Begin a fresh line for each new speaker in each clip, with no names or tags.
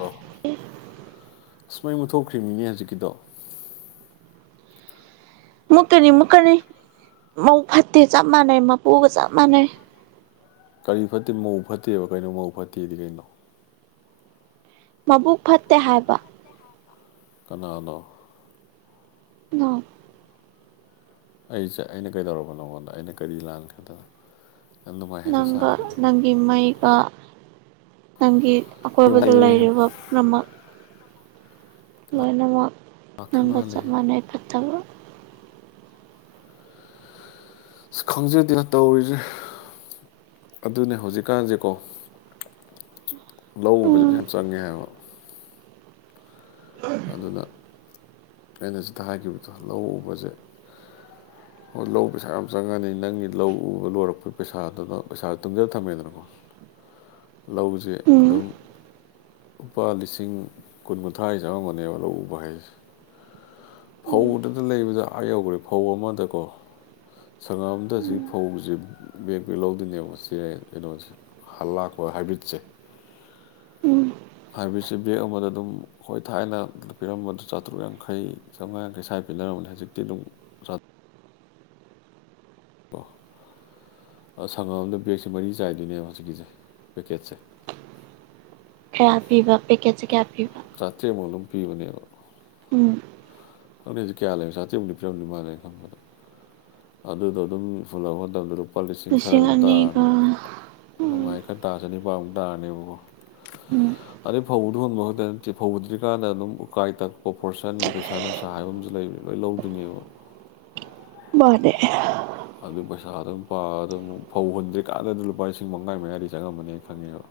ꯑꯣꯣ ꯑꯁꯨꯃꯥꯏꯅ ꯃꯨꯊꯣꯛꯈ꯭ꯔꯤꯕꯃꯤꯅꯦ ꯍꯧꯖꯤꯛꯀꯤꯗꯣ
ꯃꯨꯠꯀꯅꯤ ꯃꯨꯠꯀꯅꯤ ꯃꯧ ꯐꯠꯇꯦ ꯆꯞ ꯃꯥꯟꯅꯩ ꯃꯄꯨꯒ ꯆꯞ ꯃꯥꯟꯅꯩ
ꯀꯔꯤ ꯐꯠꯇꯦ ꯃꯧ ꯐꯠꯇꯦꯕ ꯀꯩꯅꯣ ꯃꯧ ꯐꯠꯇꯦꯗꯤ ꯀꯩꯅꯣ
ꯃꯕꯨꯛ ꯐꯠꯇꯦ ꯍꯥꯏꯕ
ꯀꯅꯥꯅꯣ
ꯑ
ꯑꯩꯁꯦ ꯑꯩꯅ ꯀꯩꯗꯧꯔꯕ ꯅꯉꯣꯟꯗ ꯑꯩꯅ ꯀꯔꯤ ꯂꯥꯥꯟ ꯈꯦꯗꯅ
ꯅꯪꯒ ꯅꯪꯒꯤ ꯃꯩꯒ ꯅꯪꯒꯤ ꯑꯀꯣꯏꯕꯗ ꯂꯩꯔꯤꯕ ꯃꯃ ꯂꯣꯏꯅꯃꯛ
ꯂꯥꯛꯇ꯭ꯔꯤ
ꯅꯪꯒ
ꯃꯥꯜꯂꯦ
ꯆ ꯃꯅ ꯀꯠꯇꯕ
ꯈꯪꯖꯗꯦ ꯇꯧꯔꯤꯁꯦ ꯑꯗꯨꯅꯦ ꯍꯧꯖꯤꯛꯀꯥꯟꯁꯦꯀꯣ ꯂ ꯎꯧꯕꯁꯦꯁꯨ
ꯎꯝ
ꯌꯥꯝ ꯆꯪꯉꯦ ꯍꯥꯏꯕ ꯑꯗꯨꯅ ꯑꯩꯅ ꯁꯤꯗ ꯍꯥꯏꯈꯤꯕꯗꯣ ꯂꯧ ꯎꯕꯁꯦ ꯍꯣꯏ ꯂꯧ ꯄꯩꯁꯥ ꯌꯥꯝ ꯆꯪꯉꯅꯤ ꯅꯪꯒꯤ ꯂꯧ ꯂꯣꯏꯔꯛꯄꯩ ꯄꯩꯁꯥꯗꯨꯅ ꯄꯩꯁꯥ ꯇꯨꯡꯖꯂ ꯊꯝꯃꯦꯗꯅꯀꯣ ꯂꯧꯁꯦ
ꯎꯝ
ꯑꯗꯨꯝ ꯂꯨꯄꯥ ꯂꯤꯁꯤꯡ ꯀꯨꯟ ꯀꯨꯊ꯭ꯔꯥ ꯆꯦꯝꯕꯅꯦꯕ ꯂꯧ ꯎꯕ ꯍꯥꯏꯁꯦ
ꯎꯝ
ꯐꯧꯗꯨꯅ ꯂꯩꯕꯗ ꯑꯥ ꯌꯧꯈ꯭ꯔꯦ ꯐꯧ ꯑꯃꯗꯀꯣ ꯁꯪꯉꯝꯗ
ꯎꯝ
ꯁꯤꯖꯤꯛ ꯐꯧꯁꯤ ꯕꯦꯦꯛ ꯦꯛ ꯂꯧꯗꯣꯏꯅꯦꯕ ꯁꯤ ꯀꯩꯅꯣꯁꯤ ꯍꯜ ꯂꯥꯛꯄ ꯍꯣꯏ ꯍꯥꯏꯕ꯭ꯔꯤꯠꯁꯦ
ꯎꯝ
ꯍꯥꯏꯁ ꯕꯒ ꯑꯃꯗ ꯑꯗꯨꯝ ꯍꯣꯏ ꯊꯥꯏꯅ ꯄꯤꯔꯝꯕꯗꯨ ꯆꯥꯇ꯭ꯔꯨꯛ ꯌꯥꯡꯈꯩ ꯆꯝ ꯃꯉꯥꯡ ꯀꯩ ꯁꯥꯏ ꯄꯤꯅꯔꯔꯕꯅꯦ ꯍꯧꯖꯤꯛꯇꯤ ꯑꯗꯨꯝ ꯆꯥꯇ꯭ꯔꯨꯛ ꯑꯣ ꯁꯪꯉꯝꯗ ꯕꯦꯒꯁꯦ ꯃꯔꯤ ꯆꯥꯏꯗꯣꯏꯅꯦꯕ ꯍꯧꯖꯤꯛꯀꯤꯁꯦ ꯄꯦꯀꯦꯠꯁꯦ
ꯀꯌꯥ ꯄꯤꯕ ꯄꯦꯀꯦꯠꯁꯦ ꯀꯌꯥ ꯄꯤꯕ
ꯆꯥꯇ꯭ꯦ ꯃꯣꯂꯨꯝ ꯄꯤꯕꯅꯦꯕ
ꯎꯝ
ꯈꯪꯅꯦ ꯀꯌꯥ ꯂꯩ ꯆꯥꯇ꯭ꯔꯦꯠꯃꯨꯛꯇꯤ ꯄꯤꯔꯝꯗꯧ ꯃꯥꯜꯂꯦ ꯈꯟꯕꯗ ꯑꯗꯨꯗꯣ ꯑꯗꯨꯝ ꯐꯨꯜꯂꯛꯄ ꯃꯇꯝꯗ ꯂꯨꯄꯥ ꯂꯤꯁꯤꯡ ꯈꯔ ꯑꯗꯨꯝ ꯇꯥꯔꯅꯤ
ꯎꯝ
ꯃꯥꯏ ꯈꯔ ꯇꯥ ꯆꯅꯤꯄꯥꯃꯨꯛ ꯇꯥꯔꯅꯦꯕꯀꯣ
ꯎꯝ
ꯑꯗꯩ ꯐꯧꯗꯨ ꯍꯣꯟꯕ ꯈꯛꯇ ꯅꯠꯇꯦ ꯐꯧꯗ꯭ꯔꯤꯀꯥꯟꯗ ꯑꯗꯨꯝ ꯎꯀꯥꯏ ꯇꯛꯄ ꯄꯣꯔꯁꯟꯒꯤ ꯄꯩꯁꯥ ꯅꯨꯡꯁꯥ ꯆꯥ ꯍꯥꯏꯕ ꯑꯃꯁꯨ ꯂꯩꯕ ꯂꯣꯏ ꯂꯧꯗꯣꯏꯅꯦꯕ
ꯃꯥꯅꯦꯅꯦ
ꯑꯗꯨ ꯄꯩꯁꯥ ꯑꯗꯨꯝ ꯄꯥ ꯑꯗꯨ ꯐꯧ ꯍꯨꯟꯗ꯭ꯔꯤꯀꯥꯟꯗ ꯂꯨꯄꯥ ꯂꯤꯁꯤꯡ ꯃꯉꯥ ꯃꯌꯥꯥꯗ ꯆꯪꯉꯝꯕꯅꯦꯅ ꯈꯪꯉꯦꯕ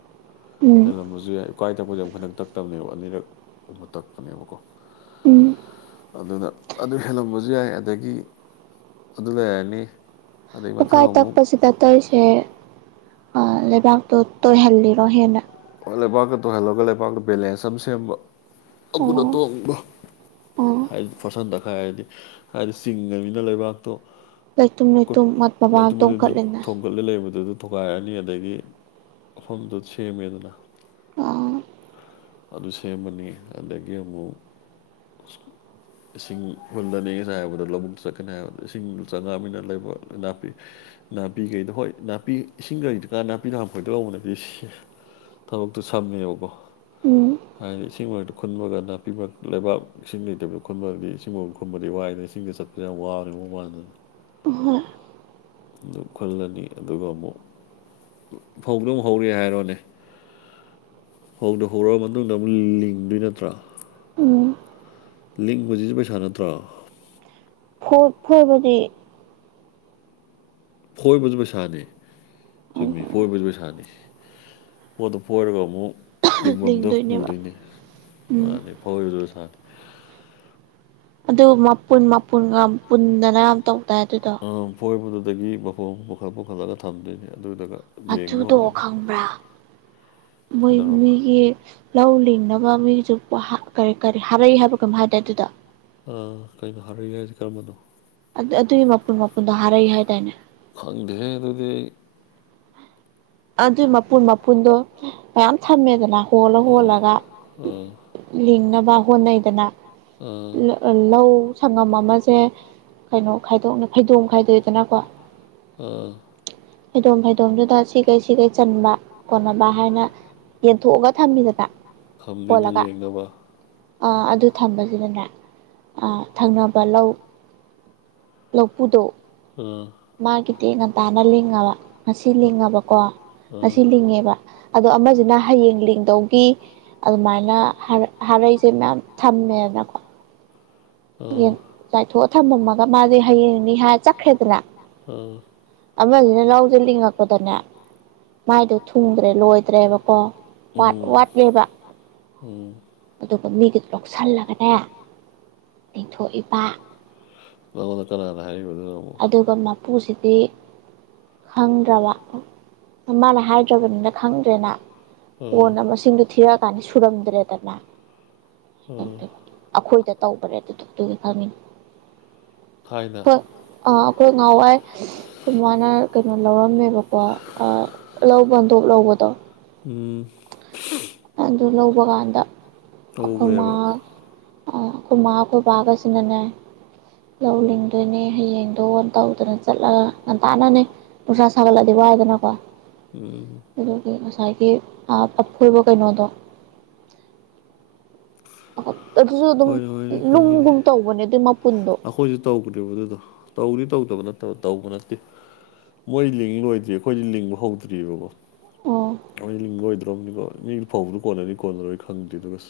ꯎꯝ
ꯍꯦꯜꯂꯝꯕꯁꯨ ꯌꯥꯏ꯫ ꯎꯀꯥꯏ ꯇꯛꯄꯁꯦ ꯑꯃꯨꯛ ꯈꯛꯇꯪ ꯇꯛꯇꯕꯅꯦꯕ ꯑꯅꯤꯔꯛꯒꯨꯝꯕ ꯇꯛꯄꯅꯦꯕꯀꯣ꯫
ꯎꯝ
ꯑꯗꯨꯗ ꯑꯗꯨ ꯍꯦꯜꯂꯝꯕꯁꯨ ꯌꯥꯏ ꯑꯗꯒꯤ ꯑꯗꯨ ꯂꯩꯔꯔꯅꯤ꯫
ꯎꯀꯥꯏ ꯇꯛꯄꯁꯤꯗ ꯇꯧꯔꯤꯁꯦ ꯂꯩꯕꯥꯛꯇꯣ ꯇꯣꯏꯍꯜꯂꯤꯔꯣ ꯍꯦꯟꯅ꯫
ꯑꯣ ꯂꯩꯕꯥꯛꯇꯣ ꯇꯣꯏꯍꯜꯂꯒꯕꯥꯛꯇ ꯕꯦꯂꯦꯟꯁ ꯑꯃ ꯁꯦꯝꯕ ꯑꯃꯅ
ꯑꯣ
ꯇꯣꯡꯕ꯫
ꯑꯣ
ꯍꯥꯏꯗꯤ ꯄꯣꯠꯁꯟ ꯇꯛꯈꯥꯏꯔꯗꯤ ꯍꯥꯏꯗꯤ ꯆꯤꯡꯉꯅꯤꯅ ꯂꯩꯕꯥꯛꯇꯣ
ꯂꯩꯇꯨꯝ ꯂꯩꯇꯨꯝꯠ ꯃꯕꯥ ꯇꯣꯡꯈꯠꯂꯤꯅꯦ꯫
ꯈꯨꯠꯂ ꯂꯩꯕꯗꯨꯗ ꯊꯨꯒꯥꯏꯔꯅꯤ ꯑꯗꯩꯗꯤ ꯃꯐꯝꯗꯨ ꯁꯦꯝꯃꯦꯗꯅ꯫
ꯑꯥ
ꯑꯗꯨ ꯁꯦꯝꯕꯅꯤ ꯑꯗꯒꯤ ꯑꯃꯨꯛ ꯏꯁꯤꯡ ꯍꯨꯜꯂꯅꯤ ꯑꯩꯅ ꯉꯁꯥꯏ ꯍꯥꯏꯕꯗꯨ ꯂꯧꯕꯨꯛꯇ ꯆꯠꯀꯅꯤ ꯍꯥꯏꯕꯗꯨ ꯏꯁꯤꯡ ꯆꯪꯉꯥꯃꯤꯅ ꯂꯩꯕꯛ ꯅꯥꯄꯤ ꯅꯥꯄꯤꯈꯩꯗꯣ ꯍꯣꯏ ꯅꯥꯄꯤ ꯏꯁꯤꯡꯒ ꯂꯩꯇꯔꯤꯀꯥꯟ ꯅꯥꯄꯤꯗꯨ ꯍꯥꯟꯅ ꯐꯣꯏꯗꯣꯛ ꯍꯧꯕꯅꯗꯤ ꯁꯦꯡ ꯊꯕꯛꯇꯨ ꯁꯝꯃꯦꯕꯀꯣ꯫
ꯎꯝ꯫
ꯍꯥꯏꯗꯤ ꯏꯁꯤꯡ ꯃꯔꯛꯇ ꯈꯨꯟꯕꯒ ꯅꯥꯄꯤꯃꯛ ꯂꯩꯕꯥ ꯏꯁꯤꯡ ꯂꯩꯇꯕꯗꯣ ꯈꯨꯟꯕꯗꯤ ꯏꯁꯤꯡ ꯃꯥꯎ ꯈꯨꯟꯕꯗꯤ ꯋꯥꯏꯗꯅ ꯏꯁꯤꯡꯗ ꯆꯠꯄꯗ ꯌꯥꯝ ꯋꯥꯕꯅꯦꯕ ꯃꯑꯣꯡ ꯃꯟꯗꯅ꯫
[unintelligible]
ꯑꯗꯨ ꯈꯨꯜꯂꯅꯤ ꯑꯗꯨꯒ ꯑꯃꯨꯛ ꯐꯧꯗꯣ ꯑꯃꯣꯛ ꯍꯧꯔꯦ ꯍꯥꯏꯔꯣꯅꯦ ꯐꯧꯗꯣꯛ ꯍꯧꯔ ꯃꯇꯨꯡꯗ ꯑꯃꯨꯛ ꯂꯤꯡꯗꯣꯏ ꯅꯠꯇ꯭ꯔꯥ꯫
ꯎꯝ꯫
ꯂꯤꯡꯕꯁꯤꯁꯨ ꯄꯩꯁꯥ ꯅꯠꯇ꯭ꯔꯣ꯫
ꯐꯣ ꯐꯣꯏꯕꯗꯤ꯫
ꯐꯣꯏꯕꯁꯨ ꯄꯩꯁꯥꯅꯤ ꯆꯨꯝꯃꯤ ꯐꯣꯏꯕꯁꯨ ꯄꯩꯁꯥꯅꯤ꯫ ꯄꯣꯠꯇꯣ ꯄꯣꯏꯔꯒ ꯑꯃꯨꯛ ꯂꯤꯡꯐꯝꯗꯣ
ꯂꯤꯡꯗꯣꯏꯅꯦꯕ
ꯄꯨꯗꯣꯏꯅꯦ
ꯎꯝ
ꯃꯥꯅꯤ꯫ ꯐꯣꯏꯕꯁꯨ ꯁꯥꯏ꯫
ꯑꯗꯨ ꯃꯄꯨꯟ ꯃꯄꯨꯟꯒ ꯄꯨꯟꯗꯅ ꯌꯥꯝ ꯇꯧꯗꯥꯏ ꯑꯗꯨꯗꯣ꯫
ꯑ ꯐꯣꯏꯕꯗꯨꯗꯒꯤ ꯃꯐꯣꯝ ꯄꯨꯈꯠ ꯄꯨꯈꯠꯂꯒ ꯊꯝꯗꯣꯏꯅꯦ ꯑꯗꯨꯗꯨꯒ꯫ ꯂꯦꯡꯕ
ꯑꯗꯨꯗꯣ
ꯍꯧꯗꯣꯏꯅꯤ
ꯈꯪꯕ꯭ꯔꯥ ꯃꯣꯏ
ꯀꯩꯗꯧꯔꯕ
ꯃꯤꯒꯤ ꯂꯧ ꯂꯤꯡꯅꯕ ꯃꯤꯁꯨ ꯀꯔꯤ ꯀꯔꯤ ꯍꯔꯩ ꯍꯥꯏꯕ ꯀꯩꯅꯣꯝ ꯍꯥꯏꯗꯥꯏ ꯑꯗꯨꯗꯣ꯫
ꯀꯩꯅꯣ ꯍꯥꯔꯩ ꯍꯥꯏꯁꯤ ꯀꯔꯝꯕꯅꯣ꯫
ꯑꯗꯨ ꯑꯗꯨꯏ ꯃꯄꯨꯟ ꯃꯄꯨꯟꯗꯣ ꯍꯥꯔꯩ ꯍꯥꯏꯗꯥꯏꯅꯦ꯫
ꯐꯪꯗꯦꯍꯦ ꯑꯗꯨꯗꯤ꯫
ꯑꯗꯨꯏ ꯃꯄꯨꯟ ꯃꯄꯨꯟꯗꯣ ꯃꯌꯥꯝ ꯊꯝꯃꯦꯗꯅ ꯍꯣꯜꯂ
[inaudible] ꯎꯝ
ꯍꯣꯜꯂꯒ
ꯎꯝ꯫
ꯂꯤꯡꯅꯕ ꯍꯣꯠꯅꯩꯗꯅ
ꯑꯥ
ꯂꯧ ꯁꯪꯉꯝ ꯑꯃꯁꯦ ꯀꯩꯅꯣ ꯈꯥꯏꯗꯣꯛꯅ ꯐꯩꯗꯣꯝ ꯈꯥꯏꯗꯣꯛꯏꯗꯅꯀꯣ
ꯑꯥ
ꯐꯩꯗꯣꯝ ꯐꯩꯗꯣꯝꯗꯨꯗ꯫ ꯂꯩꯁꯤ ꯂꯩꯆꯟꯕ ꯀꯣꯟꯅꯕ ꯍꯥꯏꯅ ꯌꯦꯟꯊꯣꯛꯑꯒ ꯊꯝꯃꯤꯗꯅ꯫
ꯊꯝꯃꯤꯅꯤ ꯂꯦꯡꯅꯕ꯫
ꯑ ꯑꯗꯨ ꯊꯝꯕꯁꯤꯗꯅꯦ ꯑꯥ ꯊꯪꯅꯕ ꯂꯧ ꯂꯧꯄꯨꯗꯣ
ꯑꯥ
ꯃꯥꯒꯤꯗꯤ ꯉꯟꯇꯥꯅ ꯂꯤꯡꯉꯕ ꯉꯁꯤ
ꯑꯥ
ꯂꯤꯡꯉꯕ꯫ ꯀꯣ
ꯑꯥ
ꯉꯁꯤ ꯂꯤꯡꯉꯦꯕ ꯑꯗꯣ ꯑꯃꯗꯨꯅ ꯍꯌꯦꯡ ꯂꯤꯡꯗꯧꯒꯤ ꯑꯗꯨꯃꯥꯏꯅ ꯍꯥꯔꯩ ꯍꯥꯔꯩꯁꯦ ꯃꯌꯥꯝ ꯊꯝꯃꯦꯗꯅꯀꯣ꯫
ꯑꯥ
ꯆꯥꯏꯊꯣꯛꯑ ꯊꯝꯃꯝꯃꯒ ꯃꯥꯗꯤ ꯍꯌꯦꯡꯅꯤ ꯍꯥꯏꯔ ꯆꯠꯈ꯭ꯔꯦꯗꯅ꯫
ꯑꯥ
ꯑꯃꯁꯤꯅ ꯂꯧꯗꯨ ꯂꯤꯡꯉꯛꯄꯗꯅꯦ ꯃꯥꯏꯗꯣ ꯊꯨꯡꯗ꯭ꯔꯦ ꯂꯣꯏꯗ꯭ꯔꯦꯕꯀꯣ ꯄꯥꯠ
ꯎꯝ
ꯋꯥꯠꯂꯦꯕ꯫
ꯎꯝ꯫
ꯑꯗꯨꯒ ꯃꯤꯒꯤꯗꯨ ꯂꯧꯁꯤꯜꯂꯒꯅꯦ ꯇꯦꯡ ꯊꯣꯛꯏꯕ꯫
ꯅꯉꯣꯟꯗ ꯀꯅꯥꯅ ꯍꯥꯏꯔꯛꯏꯕ ꯑꯗꯨꯅ ꯑꯃꯨꯛ꯫
ꯑꯗꯨꯒ ꯃꯄꯨꯁꯤꯗꯤ ꯈꯪꯗ꯭ꯔꯕ꯫ ꯃꯃꯥꯅ ꯍꯥꯏꯗ꯭ꯔꯕꯅꯤꯅ ꯈꯪꯗ꯭ꯔꯦꯅ
ꯑꯥ
ꯀꯣꯟꯅ ꯃꯁꯤꯡꯗꯨ ꯊꯤꯔꯛ ꯀꯥꯟꯗ ꯁꯨꯔꯝꯗ꯭ꯔꯦꯗꯅ꯫
ꯎꯝ
ꯑꯩꯈꯣꯏꯗ ꯇꯧꯕꯅꯦ ꯑꯗꯨꯗ ꯑꯗꯨꯒꯤ ꯈꯪꯅꯤꯅꯦ
ꯊꯥꯏꯅ
ꯑ ꯑꯩꯈꯣꯏ ꯉꯍꯥꯟꯋꯥꯏ ꯑꯩꯈꯣꯏ ꯏꯃꯥꯅ ꯀꯩꯅꯣ ꯂꯧꯔꯝꯃꯦꯕꯀꯣ ꯂꯧ ꯕꯟꯗꯣꯞ ꯂꯧꯕꯗꯣ
ꯎꯝ
ꯑꯗꯨ ꯂꯧꯕ ꯀꯥꯟꯗ ꯑꯩꯈꯣꯏ ꯃꯥ
ꯇꯧꯒ꯭ꯔꯦꯕ
ꯑꯩꯈꯣꯏ ꯃꯥ ꯑꯩꯈꯣꯏꯕꯒꯁꯤꯅꯅꯦ ꯂꯧ ꯂꯤꯡꯗꯣꯏꯅꯦ ꯍꯌꯦꯡꯗꯣ ꯑꯣ ꯇꯧꯗꯅ ꯆꯠꯂꯒ ꯉꯟꯇꯥꯅꯅꯦ ꯅꯨꯡꯁꯥ ꯁꯥꯒꯠꯂꯗꯤ ꯋꯥꯏꯗꯅꯀꯣ
[unintelligible]
ꯑꯗꯨꯒꯤ ꯉꯁꯥꯏꯒꯤ ꯑꯥ ꯑꯐꯣꯏꯕ ꯀꯩꯅꯣꯗꯣ ꯑꯗꯨꯁꯨ ꯑꯗꯨꯝ
ꯍꯣꯏꯅꯦ ꯍꯣꯏꯅꯦ ꯈꯪꯉꯤꯅꯦ
ꯂꯨꯝꯒꯨꯝ ꯇꯧꯕꯅꯦ ꯑꯗꯨꯏ ꯃꯄꯨꯟꯗꯣ
ꯑꯩꯈꯣꯏꯁꯨ ꯇꯧꯕꯅꯦꯕꯗꯨꯗꯣ ꯇꯧꯗꯤ ꯇꯧꯗꯕ ꯅꯠꯇꯕ ꯇꯧꯕ ꯅꯠꯇꯦ ꯃꯣꯏ ꯂꯤꯡ ꯂꯣꯏꯗ꯭ꯔꯤ ꯑꯩꯈꯣꯏꯗꯤ ꯂꯤꯡꯕ ꯍꯧꯗ꯭ꯔꯤꯕꯑꯀꯣ
ꯑꯣ
ꯑꯩ ꯂꯤꯡꯕꯣꯏꯗ꯭ꯔꯕꯅꯤꯀꯣ ꯃꯤ ꯐꯥꯎꯕꯗꯨ ꯀꯣꯟꯅꯅꯤ ꯀꯣꯟꯅꯔꯣꯏ ꯈꯪꯗ꯭ꯔꯤ ꯑꯗꯨꯒ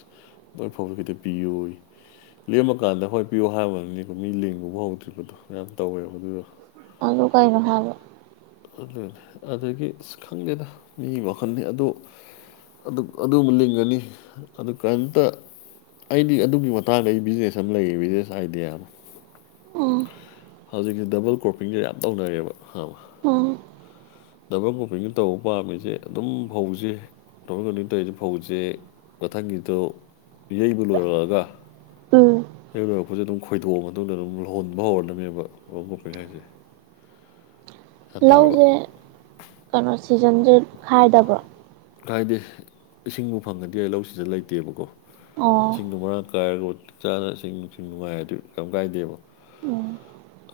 ꯅꯣꯢ ꯐꯧꯗꯣ ꯈꯤꯇ ꯄꯤꯑꯣꯢꯌꯦ ꯂꯦꯝꯃꯀꯥꯟꯗ ꯍꯣꯏ ꯄꯤꯌꯣ ꯍꯥꯏꯕꯗꯨꯅꯤꯀꯣ ꯃꯤ ꯂꯤꯡꯕꯕꯧ ꯍꯧꯗ꯭ꯔꯤꯕꯗꯣ ꯌꯥꯝ ꯇꯧꯋꯦꯕ ꯑꯗꯨꯗꯣ
ꯑꯗꯨ ꯀꯩꯅꯣ ꯍꯥꯏꯕ
ꯑꯗꯨꯅꯤ ꯑꯗꯒꯤ ꯑꯁ ꯈꯪꯗꯦꯗ ꯃꯤ ꯃꯈꯜꯅꯤ ꯑꯗꯨ ꯑꯗꯨ ꯑꯗꯨꯃꯨꯛ ꯂꯤꯡꯒꯅꯤ ꯑꯗꯨ ꯀꯔꯤꯝꯇ ꯑꯩꯗꯤ ꯑꯗꯨꯒꯤ ꯃꯇꯥꯡꯗ ꯑꯩ ꯕꯤꯖꯤꯅꯦꯁ ꯑꯃ ꯂꯩꯌꯦ ꯕꯤꯖꯤꯅꯦꯁ ꯑꯥꯏꯗꯤꯌꯥ ꯑꯃ
ꯎꯝ
ꯍꯧꯖꯤꯛꯁꯦ ꯗꯕꯜ ꯀ꯭ꯔꯣꯞꯄꯤꯡꯁꯦ ꯌꯥꯝ ꯇꯧꯅꯔꯦꯕ ꯈꯉꯕ
ꯎꯝ
ꯗꯕꯜ ꯀꯣꯄꯤꯡꯗ ꯇꯧꯕ ꯄꯥꯝꯃꯤꯁꯦ ꯑꯗꯨꯝ ꯐꯧꯁꯦ [unintelligible] ꯇꯧꯔꯤꯖꯦ ꯐꯥꯎꯁꯦ ꯃꯊꯪꯒꯤꯗꯣ ꯌꯩꯕ ꯂꯣꯏꯔꯛꯑꯒ
ꯎꯝ
ꯑꯌꯨꯛ ꯂꯣꯏꯔꯛꯄꯖꯤꯗ ꯑꯗꯨꯝ ꯈꯣꯏꯗꯣꯛꯑ ꯃꯇꯨꯡꯗ ꯑꯗꯨꯝ ꯂꯧꯍꯣꯟ ꯍꯨꯟꯕ ꯍꯧꯔꯗꯕꯅꯦꯕ ꯗꯥꯕꯜ ꯀꯣꯄꯤꯡ ꯍꯥꯏꯁꯦ [unintelligible]
ꯂꯧꯁꯦ ꯀꯩꯅꯣ ꯁꯤꯖꯟꯁꯦ ꯈꯥꯏꯗꯕ꯭ꯔꯣ
ꯀꯥꯏꯗꯦ ꯏꯁꯤꯡꯕꯨ ꯐꯪꯉꯥꯗꯤ ꯌꯥꯏ ꯂꯧꯁꯤꯗ ꯂꯩꯇꯦꯕꯀꯣ
ꯑꯣ
ꯏꯁꯤꯡꯗꯣ ꯃꯔꯥꯡ ꯀꯥꯏꯔꯒ ꯃꯇꯤꯛ ꯆꯥꯅ ꯏꯁꯤꯡ ꯅꯨꯡꯁꯤꯡ ꯅꯨꯡꯉꯥꯏꯔꯗꯤ ꯀꯝ ꯀꯥꯏꯗꯦꯕ
ꯎꯝ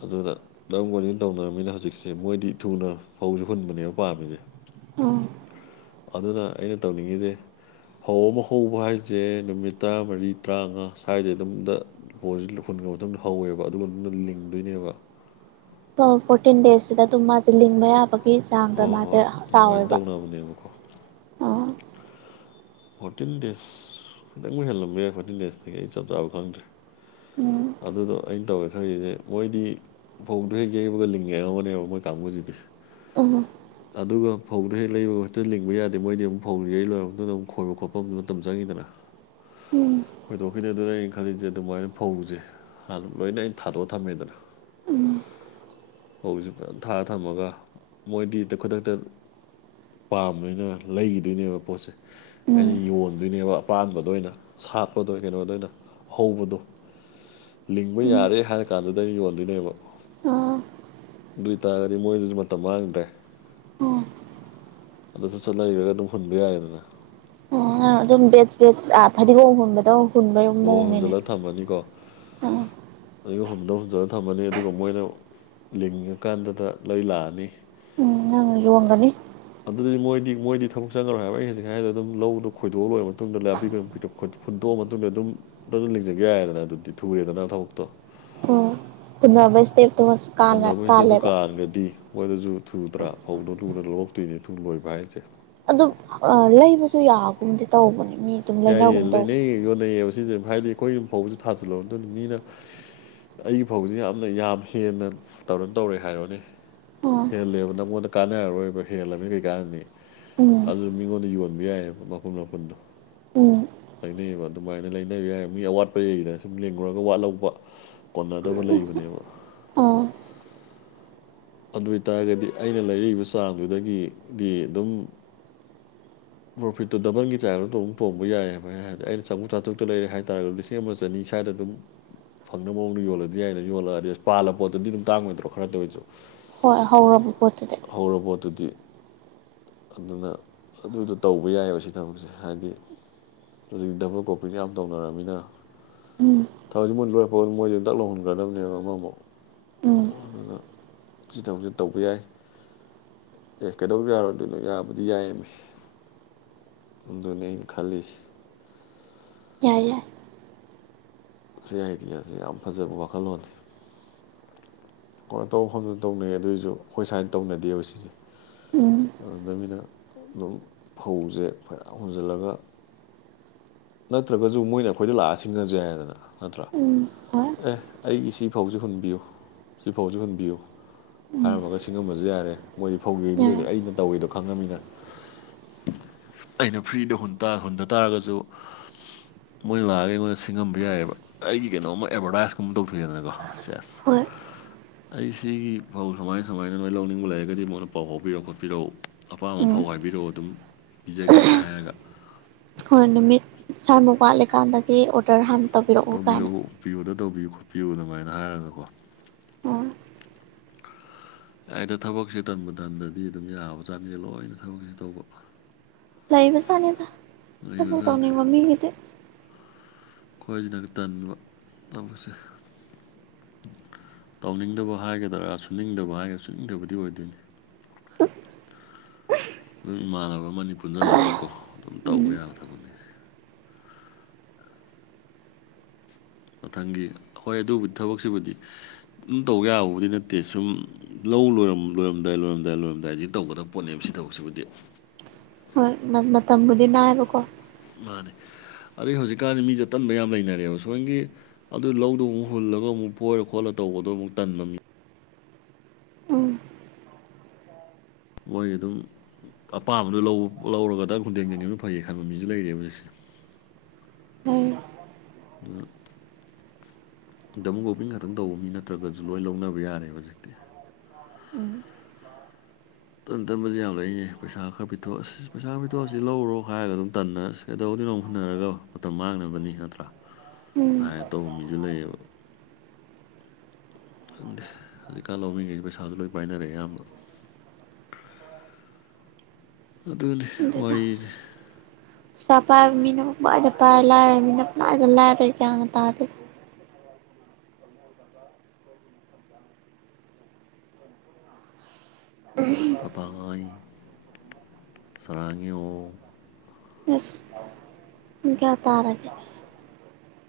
ꯑꯗꯨꯅ [unintelligible] ꯇꯧꯅꯔꯕꯝꯃꯤꯅ ꯍꯧꯖꯤꯛꯁꯦ ꯃꯣꯏꯗꯤ ꯊꯨꯅ ꯐꯧꯁꯦ ꯍꯨꯟꯕꯁꯤꯅꯦ ꯄꯥꯝꯃꯤꯁꯦ
ꯎꯝ
ꯑꯗꯨꯅ ꯑꯩꯅ ꯇꯧꯅꯤꯡꯉꯤꯁꯦ ꯐꯧ ꯑꯃ ꯍꯧꯕ ꯍꯥꯏꯁꯦ ꯅꯨꯃꯤꯠ ꯇꯔꯥꯃꯔꯤ ꯇꯔꯥꯃꯉꯥ ꯁ꯭ꯋꯥꯏꯗ ꯑꯗꯨꯝꯗ ꯐꯧꯖꯦ ꯍꯨꯟꯒ꯭ꯔꯥ ꯃꯇꯨꯡꯗ ꯍꯧꯋꯦꯕ ꯑꯗꯨꯒ ꯂꯤꯡꯗꯣꯏꯅꯦꯕ
ꯐꯣꯔꯇꯤꯟ ꯗꯦꯖꯁꯤꯗ ꯑꯗꯨꯝ ꯃꯥꯁꯦ ꯂꯤꯡꯕ ꯌꯥꯕꯒꯤ ꯆꯥꯡꯗ
ꯍꯣꯏ
ꯃꯥꯁꯦ
ꯍꯣꯏ
ꯆꯥꯎꯋꯦꯕ
[unintelligible]
ꯑ
ꯐꯣꯔꯇꯤꯟ ꯗꯦꯖ ꯈꯤꯇꯪꯕꯨ ꯍꯦꯜꯂꯝꯕ ꯌꯥꯏ ꯐꯣꯔꯇꯤꯟ ꯗꯦꯖꯇꯒꯤ ꯑꯩ ꯆꯞ ꯆꯥꯕ ꯈꯪꯗ꯭ꯔꯦ
ꯎꯝ
ꯑꯗꯨꯗꯣ ꯑꯩꯅ ꯇꯧꯒꯦ ꯈꯜꯂꯤꯁꯦ ꯃꯣꯏꯗꯤ ꯐꯧꯗꯨ ꯍꯦꯛ ꯌꯩꯕꯒ ꯂꯤꯡꯒꯦ ꯍꯥꯕꯅꯦꯕ ꯃꯣꯏ ꯀꯥꯡꯕꯨꯁꯤꯗꯤ
ꯎꯝ
ꯑꯗꯨꯒ ꯐꯧꯗꯨ ꯍꯦꯛ ꯂꯩꯕꯒ ꯍꯦꯛꯇ ꯂꯤꯡꯕ ꯌꯥꯗꯦ ꯃꯣꯏꯗꯤ ꯑꯃꯨꯝ ꯐꯧ ꯌꯩ ꯂꯣꯏꯍꯧꯗꯗꯅ ꯑꯃꯨꯛ ꯈꯣꯏꯕ ꯈꯣꯠꯄ ꯑꯃꯁꯨ ꯃꯇꯝ ꯆꯪꯉꯤꯗꯅ
ꯎꯝ
ꯈꯣꯏꯗꯣꯛꯈꯤꯅꯦ ꯑꯗꯨꯅ ꯑꯩꯅ ꯈꯜꯂꯤꯁꯦ ꯑꯗꯨꯃꯥꯏꯅ ꯐꯧꯁꯦ ꯍꯥꯟ ꯂꯣꯏꯅ ꯑꯩꯅ ꯊꯥꯗꯣꯛꯑ ꯊꯝꯃꯦꯗꯅ
ꯎꯝ
ꯐꯧꯖꯦ ꯐꯖꯅ ꯊꯥꯔ ꯊꯝꯃꯒ ꯃꯣꯏꯗꯤ ꯍꯦꯛꯇ ꯈꯨꯗꯛꯇ ꯄꯥꯝꯅꯤꯅ ꯂꯩꯈꯤꯗꯣꯏꯅꯦꯕ ꯄꯣꯠꯁꯦ ꯑꯩꯅ
ꯎꯝ
ꯌꯣꯟꯗꯣꯏꯅꯦꯕ ꯑꯄꯥꯟꯕꯗꯣ ꯑꯣꯏꯅ ꯁꯥꯠꯄꯗꯣ ꯀꯩꯅꯣꯗ ꯑꯣꯏꯅ ꯑꯍꯧꯕꯗꯣ ꯂꯤꯡꯕ
ꯎꯝ
ꯌꯥꯔꯦ ꯍꯥꯏꯔ ꯀꯥꯟꯗꯨꯗ ꯌꯣꯟꯗꯣꯏꯅꯦꯕ
ꯑ
ꯑꯗꯨꯏꯇꯥꯔꯒꯗꯤ ꯃꯣꯏꯗꯁꯨ ꯃꯇꯝ ꯃꯥꯡꯗ꯭ꯔꯦ
ꯑꯣ
ꯑꯗꯨ ꯁ ꯆꯠ ꯂꯩꯔꯒ ꯑꯗꯨꯝ ꯍꯨꯟꯕ ꯌꯥꯏꯗꯅ
ꯑꯣ ꯑꯗꯨꯝ ꯕꯦꯠꯁ ꯕꯦꯠꯁ ꯐꯗꯤꯒꯣꯝꯒꯨꯝꯕꯗꯣ
ꯑꯣ ꯍꯨꯖꯤꯜꯂꯒ ꯊꯝꯃꯅꯤꯀꯣ
ꯑꯥ
ꯑꯌꯨꯛ ꯍꯨꯝꯗꯪ ꯍꯨꯝꯗꯅ ꯊꯝꯃꯅꯤ ꯑꯗꯨꯒ ꯃꯣꯏꯅ ꯂꯤꯡꯉꯀꯥꯟꯗꯨꯗ ꯂꯩ ꯂꯥꯛꯑꯅꯤ
ꯎꯝ ꯅꯪ ꯌꯣꯟꯒꯅꯤ
ꯑꯗꯨꯗꯤ ꯃꯣꯢꯗꯤ ꯃꯣꯢꯗꯤ ꯊꯕꯛ ꯆꯪꯉꯔꯣꯏ ꯍꯥꯏꯕ ꯑꯩ ꯍꯧꯖꯤꯛ ꯍꯥꯏꯔꯦ ꯑꯗꯨꯝ ꯂꯧꯗꯣ ꯈꯣꯏꯣꯛꯑ ꯂꯣꯏꯔ ꯃꯇꯨꯡꯗ ꯅꯥꯄꯤ ꯈꯣꯏꯣꯛ ꯍꯨꯟꯇꯣꯛꯑ ꯃꯇꯨꯡꯗ ꯑꯗꯨꯝ ꯐ ꯑꯗꯨꯝ ꯂꯤꯡꯖꯒꯦ ꯌꯥꯏꯗꯅ ꯑꯗꯨꯗꯤ ꯊꯨꯔꯦꯗꯅ ꯊꯕꯛꯇꯣ
ꯄꯨꯟꯅꯕꯩ ꯏꯁꯇꯦꯞ ꯇꯨꯃꯁꯨ
ꯍꯣꯟꯅꯕꯁꯤꯗꯗ ꯀꯥꯔꯒꯗꯤ ꯃꯣꯏꯗꯁꯨ ꯊꯨꯗ꯭ꯔꯥ ꯐꯧꯗꯨ ꯊꯨꯅ ꯂꯣꯛꯇꯣꯏꯅꯤ ꯊꯨꯅ ꯂꯣꯏꯕ ꯍꯥꯏꯁꯦ
ꯑꯗꯨꯝ ꯂꯩꯕꯁꯨ ꯌꯥꯒꯨꯝꯗꯤ ꯇꯧꯕꯅꯤ ꯃꯤ ꯑꯗꯨꯝ
ꯌꯥꯏꯌꯦ
ꯂꯩꯅꯒꯨꯝ ꯇꯧꯕ
ꯂꯩꯅꯩꯌꯦ ꯌꯣꯟꯅꯩꯑꯌꯦꯕ ꯁꯤꯁ ꯍꯥꯏꯕꯗꯤ ꯑꯩꯈꯣꯏ ꯑꯗꯨꯝ ꯐꯥꯎꯕꯁꯨ ꯊꯥꯖꯤꯜꯂ ꯑꯗꯨ ꯃꯤꯅ ꯑꯩꯒꯤ ꯐꯥꯎꯗꯤ ꯌꯥꯝꯅ ꯌꯥꯝ ꯍꯦꯟꯅ ꯇꯧꯔ ꯇꯧꯔꯦ ꯍꯥꯏꯔꯣꯅꯦ
ꯑꯥ
ꯍꯦꯜꯂꯦꯕ ꯅꯪꯉꯣꯟꯗ ꯀꯥꯟꯅꯔꯣꯏꯕ ꯍꯦꯜꯂꯅꯤ ꯀꯩꯀꯥꯅꯅꯤ
ꯎꯝ
ꯑꯗꯨ ꯃꯤꯉꯣꯟꯗ ꯌꯣꯟꯕ ꯌꯥꯏꯑꯦꯕ ꯃꯄꯨꯟ ꯃꯄꯨꯟꯗꯣ
ꯎꯝ
ꯂꯩꯅꯩꯌꯦꯕ ꯑꯗꯨꯃꯥꯏꯅ ꯂꯩꯅꯕ ꯌꯥꯏ ꯃꯤ ꯑꯋꯥꯠꯄ ꯌꯩꯗꯅ ꯁꯨꯝ ꯂꯦꯡꯈꯨꯔꯒ ꯋꯥꯠꯍꯧꯕ ꯀꯣꯟꯅꯗꯕ ꯂꯩꯕꯅꯦꯕ
ꯑꯥ
ꯑꯗꯨ ꯑꯣꯏꯏꯇꯥꯔꯒꯗꯤ ꯑꯩꯅ ꯂꯩꯔꯛꯏꯕ ꯆꯥꯡꯗꯨꯗꯒꯤꯗꯤ ꯑꯗꯨꯝ ꯄ꯭ꯔꯣꯐꯤꯠꯇꯨ ꯗꯕꯟꯒꯤ ꯇꯥꯢꯄ ꯇꯣꯡꯕ ꯇꯣꯡꯕ ꯌꯥꯏꯑꯦ ꯍꯥꯏꯔꯗꯤ ꯑꯩꯅ ꯆꯪꯉꯨꯛ ꯆꯥꯇ꯭ꯔꯨꯛꯇ ꯍꯥꯏꯇꯥꯔꯒꯗꯤ ꯁꯦꯝ ꯑꯃ ꯆꯅꯤ ꯁ꯭ꯋꯥꯏꯗ ꯑꯗꯨꯝ ꯐꯪꯅ ꯃꯑꯣꯡꯗ ꯌꯣꯜꯂꯗꯤ ꯌꯥꯏꯅ ꯌꯣꯜꯂꯒ ꯑꯗꯤ ꯄꯥꯜꯂ ꯄꯣꯠꯇꯗꯤ ꯑꯗꯨꯝ ꯇꯥꯡꯉꯣꯏꯗ꯭ꯔꯣ ꯈꯔ ꯇꯧꯔꯤꯁꯨ
ꯍꯣꯏ ꯍꯧꯔꯕ ꯄꯣꯠꯇꯨꯗꯤ
ꯍꯧ ꯄꯣꯠꯇꯨꯗꯤ ꯑꯗꯨꯅ ꯑꯗꯨꯗꯣ ꯇꯧꯕ ꯌꯥꯏꯑꯦꯕ ꯁꯤ ꯊꯕꯛꯁꯦ ꯍꯥꯏꯗꯤ ꯍꯧꯖꯤꯛ ꯗꯕꯜ ꯀꯣꯄꯤꯗ ꯌꯥꯝ ꯇꯧꯅꯔꯕꯃꯤꯅ
ꯎꯝ
ꯊꯥꯎꯁꯤꯟ ꯃꯨꯟ ꯂꯣꯏꯔꯛꯄꯥꯎ ꯃꯣꯏꯁꯦ ꯍꯟꯇꯛ ꯂꯧꯍꯟꯒꯗꯕꯅꯦꯕ ꯑꯃꯃꯥꯎ
ꯎꯝ
ꯑꯗꯨꯅ ꯖꯤꯗꯧꯖꯤ ꯇꯧꯕ ꯌꯥꯏ ꯑꯦ ꯀꯩꯗꯧ ꯌꯥꯔꯣꯏꯗꯣꯏꯅꯣ ꯌꯥꯕꯨꯗꯤ ꯌꯥꯏꯌꯦꯃꯤ ꯗꯨꯅꯦ ꯈꯂꯤꯁ
ꯌꯥꯏ ꯌꯥꯏ
ꯁꯤ ꯑꯥꯏꯗꯤꯌꯥꯁꯤ ꯌꯥꯝ ꯐꯖꯕ ꯋꯥꯈꯜꯂꯣꯟꯅꯤ ꯀꯩꯅꯣ ꯇꯧꯐꯝꯗꯅ ꯇꯧꯅꯩꯌꯦ ꯑꯗꯨꯏꯁꯨ ꯑꯩꯈꯣꯏ ꯁꯨꯃꯥꯏꯅ ꯇꯧꯅꯗꯦꯕ ꯁꯤꯁꯦ
ꯎꯝ
ꯑꯗꯨꯗꯅꯤꯅ ꯑꯗꯨꯝ ꯐꯧꯁꯦ ꯐꯔ ꯍꯨꯟꯖꯜꯂꯒ ꯅꯠꯇ꯭ꯔꯒꯁꯨ ꯃꯣꯏꯅ ꯑꯈꯣꯏꯗ ꯂꯥꯛꯑ ꯁꯤꯡꯉꯁꯨ ꯌꯥ ꯗꯅ ꯅꯠꯇ꯭ꯔꯥ
ꯎꯝ ꯍꯣꯏ
ꯑꯦ ꯑꯩꯒꯤ ꯁꯤꯐꯧꯁꯤ ꯍꯨꯟꯕꯤꯌꯨ ꯁꯤꯐꯧꯁꯨ ꯍꯨꯟꯕꯤꯌꯨ
ꯎꯝ
ꯍꯥꯏꯔꯝꯃꯒ ꯁꯤꯡꯉꯝꯕꯁꯨ ꯌꯥꯔꯦ ꯃꯣꯏꯗꯤ ꯐꯧꯒꯤꯕ
ꯌꯥꯏ
ꯂꯣꯏꯗꯦ ꯑꯩꯅ ꯇꯧꯋꯦꯗꯣ ꯈꯪꯉꯃꯤꯅ ꯑꯩꯅ ꯐ꯭ꯔꯤꯗ ꯍꯨꯟꯗ ꯇꯥꯔꯒꯁꯨ ꯃꯣꯏ ꯂꯥꯛꯑꯒ ꯑꯩꯉꯣꯟꯗ ꯁꯤꯡꯉꯝꯕ ꯌꯥꯏꯑꯕ ꯑꯩꯒꯤ ꯀꯩꯅꯣꯝꯃ ꯑꯦꯕꯔꯗꯥꯏꯁꯀꯨꯝꯕ ꯇꯧꯊꯣꯛꯑꯦꯗꯅꯀꯣ ꯁꯦꯖ
ꯍꯣꯏ
ꯑꯩ ꯁꯤꯒꯤ ꯐꯧ ꯁꯨꯃꯥꯏ ꯁꯨꯃꯥꯏꯅ ꯅꯣꯏ ꯂꯧꯅꯤꯡꯕ ꯂꯩꯔꯒꯗꯤ ꯃꯣꯏꯅ ꯄꯥꯎ ꯐꯥꯎꯕꯤꯔꯛ ꯈꯣꯠꯄꯤꯔꯛꯎ
ꯎꯝ
ꯑꯄꯥꯝꯕꯐꯥꯎ ꯍꯥꯏꯕꯤꯔꯛꯑꯣ ꯑꯗꯨꯝ ꯄꯤꯖꯒꯦꯒ ꯍꯥꯏꯔꯒ
ꯍꯣꯏ ꯅꯨꯃꯤꯠ ꯁ꯭ꯥꯃꯨꯛ ꯋꯥꯠꯂꯤꯀꯥꯟꯗꯒꯤ ꯑꯣꯔꯗꯔ ꯍꯥꯟꯅ ꯇꯧꯕꯤꯔꯛꯎ ꯀꯥꯏꯅ
ꯄꯤꯌꯣꯗ ꯇꯧꯕꯤꯌꯨ ꯈꯣꯠꯄꯤꯌꯨ ꯑꯗꯨꯃꯥꯏꯅ ꯍꯥꯏꯔꯒꯀꯣ
ꯑꯥ
ꯌꯥꯢꯗ ꯊꯕꯛꯁꯦ ꯇꯟꯕ ꯇꯟꯗꯗꯤ ꯑꯗꯨꯝ ꯌꯥꯕ ꯖꯥꯠꯅꯤ ꯂꯣꯏꯅ ꯊꯕꯛꯁꯦ ꯇꯧꯕ
ꯂꯩꯕ ꯆꯥꯅꯤꯗ ꯊꯕꯛ
ꯂꯩꯕꯖꯥꯠꯅꯤ
ꯇꯧꯅꯤꯡꯕ ꯃꯤꯒꯤꯗꯤ
ꯈꯣꯏꯁꯤꯅꯒ ꯇꯟꯕ ꯇꯧꯕꯁꯦ ꯇꯧꯅꯤꯡꯗꯕ ꯍꯥꯏꯒꯗ꯭ꯔꯥ ꯁꯨꯅꯤꯡꯗꯕ ꯍꯥꯏꯒ꯭ꯔꯥ ꯁꯨꯅꯤꯡꯗꯕꯗꯤ ꯑꯣꯏꯗꯣꯏꯅꯤ ꯑꯗꯨꯝ ꯏꯃꯥꯟꯅꯕ ꯑꯃꯅꯤ ꯄꯨꯟꯁꯤꯜꯂꯒꯀꯣ ꯑꯗꯨꯝ
ꯎꯝ
ꯇꯧꯕ ꯌꯥꯕ ꯊꯕꯛꯅꯤꯁꯦ ꯃꯊꯪꯒꯤ ꯍꯣꯏ ꯑꯗꯨꯕꯨꯗꯤ ꯊꯕꯛꯁꯤꯕꯨꯗꯤ ꯑꯗꯨꯝ ꯇꯧꯕ ꯌꯥꯕꯕꯨꯗꯤ ꯅꯠꯇꯦ ꯁꯨꯝ ꯂꯧ ꯂꯣꯏ ꯂꯣꯏꯔꯝꯗꯥꯏ ꯂꯣꯏꯔꯝꯗꯥꯏ ꯂꯣꯏꯔꯝꯗꯥꯏ ꯁꯤ ꯇꯧꯒꯗꯕ ꯄꯣꯠꯅꯦꯕ ꯁꯤ ꯊꯕꯛꯁꯤꯕꯨꯗꯤ
ꯍꯣꯏ ꯃ-ꯃꯇꯝꯕꯨꯗꯤ ꯅꯥꯏꯕꯀꯣ
ꯃꯥꯅꯦ ꯑꯗꯨꯗꯩ ꯍꯧꯖꯤꯛꯀꯥꯟꯗꯤ ꯃꯤꯁꯦ ꯇꯟꯕ ꯌꯥꯝ ꯂꯩꯅꯔꯦꯕ ꯁꯣꯝꯒꯤ ꯑꯗꯨ ꯂꯧꯗꯨꯣ ꯑꯃꯨꯛ ꯍꯨꯜꯂꯒ ꯑꯃꯨꯛ ꯐꯣꯏꯔ ꯈꯣꯠꯂ ꯇꯧꯕꯗꯣ ꯑꯃꯨꯛ ꯇꯟꯕ ꯃꯤ
ꯎꯝ
ꯃꯣꯏ ꯑꯗꯨꯝ ꯑꯄꯥꯝꯕꯗꯣ ꯂꯧ-ꯂꯧꯔꯒ ꯗꯛ ꯈꯨꯟꯗꯦꯡꯖꯪꯒꯤꯕ ꯐꯩꯌꯦ ꯈꯟꯕ ꯃꯤꯁꯨ ꯂꯩꯔꯦꯕ ꯍꯧꯖꯤꯛꯁꯦ
[unintelligible]
ꯑꯗꯨ ꯗꯃ ꯒꯣꯕꯤꯤꯡ ꯈꯛꯇꯪ ꯇꯧꯕ ꯃꯤ ꯅꯠꯇ꯭ꯔꯒꯁꯨ ꯂꯣꯏ ꯂꯧꯅꯕ ꯌꯥꯔꯦꯕ ꯍꯧꯖꯤꯛꯇꯤ ꯇꯟ ꯇꯟꯕꯁꯤꯁ ꯌꯥꯝ ꯂꯩꯛꯏꯅꯦ ꯄꯩꯁꯥ ꯈꯔ ꯄꯤꯊꯣꯛꯑꯁꯤ ꯄꯩꯁꯥ ꯄꯤꯊꯣꯛꯑꯁꯤ ꯂꯧꯔꯣ ꯍꯥꯏꯔꯒ ꯑꯗꯨꯝ ꯇꯟꯅꯔꯁꯤ ꯁ ꯇꯧꯗꯤ ꯅꯣꯡ ꯍꯨꯟꯅꯔꯒ ꯃꯇꯝ ꯃꯥꯡꯅꯕꯅꯤ
ꯎꯝ
ꯅꯠꯇ꯭ꯔꯥꯥꯏꯅ ꯇꯧꯕ ꯃꯤꯁꯨ ꯂꯩꯌꯦꯕ ꯈꯪꯗꯦ ꯍꯧꯖꯤꯛꯀꯥꯟ ꯂꯧꯃꯤꯉꯩꯗꯤ ꯄꯩꯁꯥꯁꯨ ꯂꯣꯏ ꯄꯥꯏꯅꯔꯦ ꯑꯌꯥꯝꯕ ꯑꯗꯨꯅꯤ ꯋꯥꯔꯤꯁꯦ
ꯁ ꯄꯥꯏꯕ ꯃꯤꯅ ꯄꯥꯏꯔ ꯂꯥꯏꯔ ꯃꯤꯅ ꯄꯗ ꯂꯥꯏꯔꯦ ꯒ꯭ꯌꯥꯟꯒ ꯇꯥꯗꯦ
ꯄꯄꯥꯏ ꯁꯔꯥꯉ ꯦꯑꯣ
ꯏꯁ ꯎꯝꯀꯌꯥ ꯇꯥꯔꯒꯦ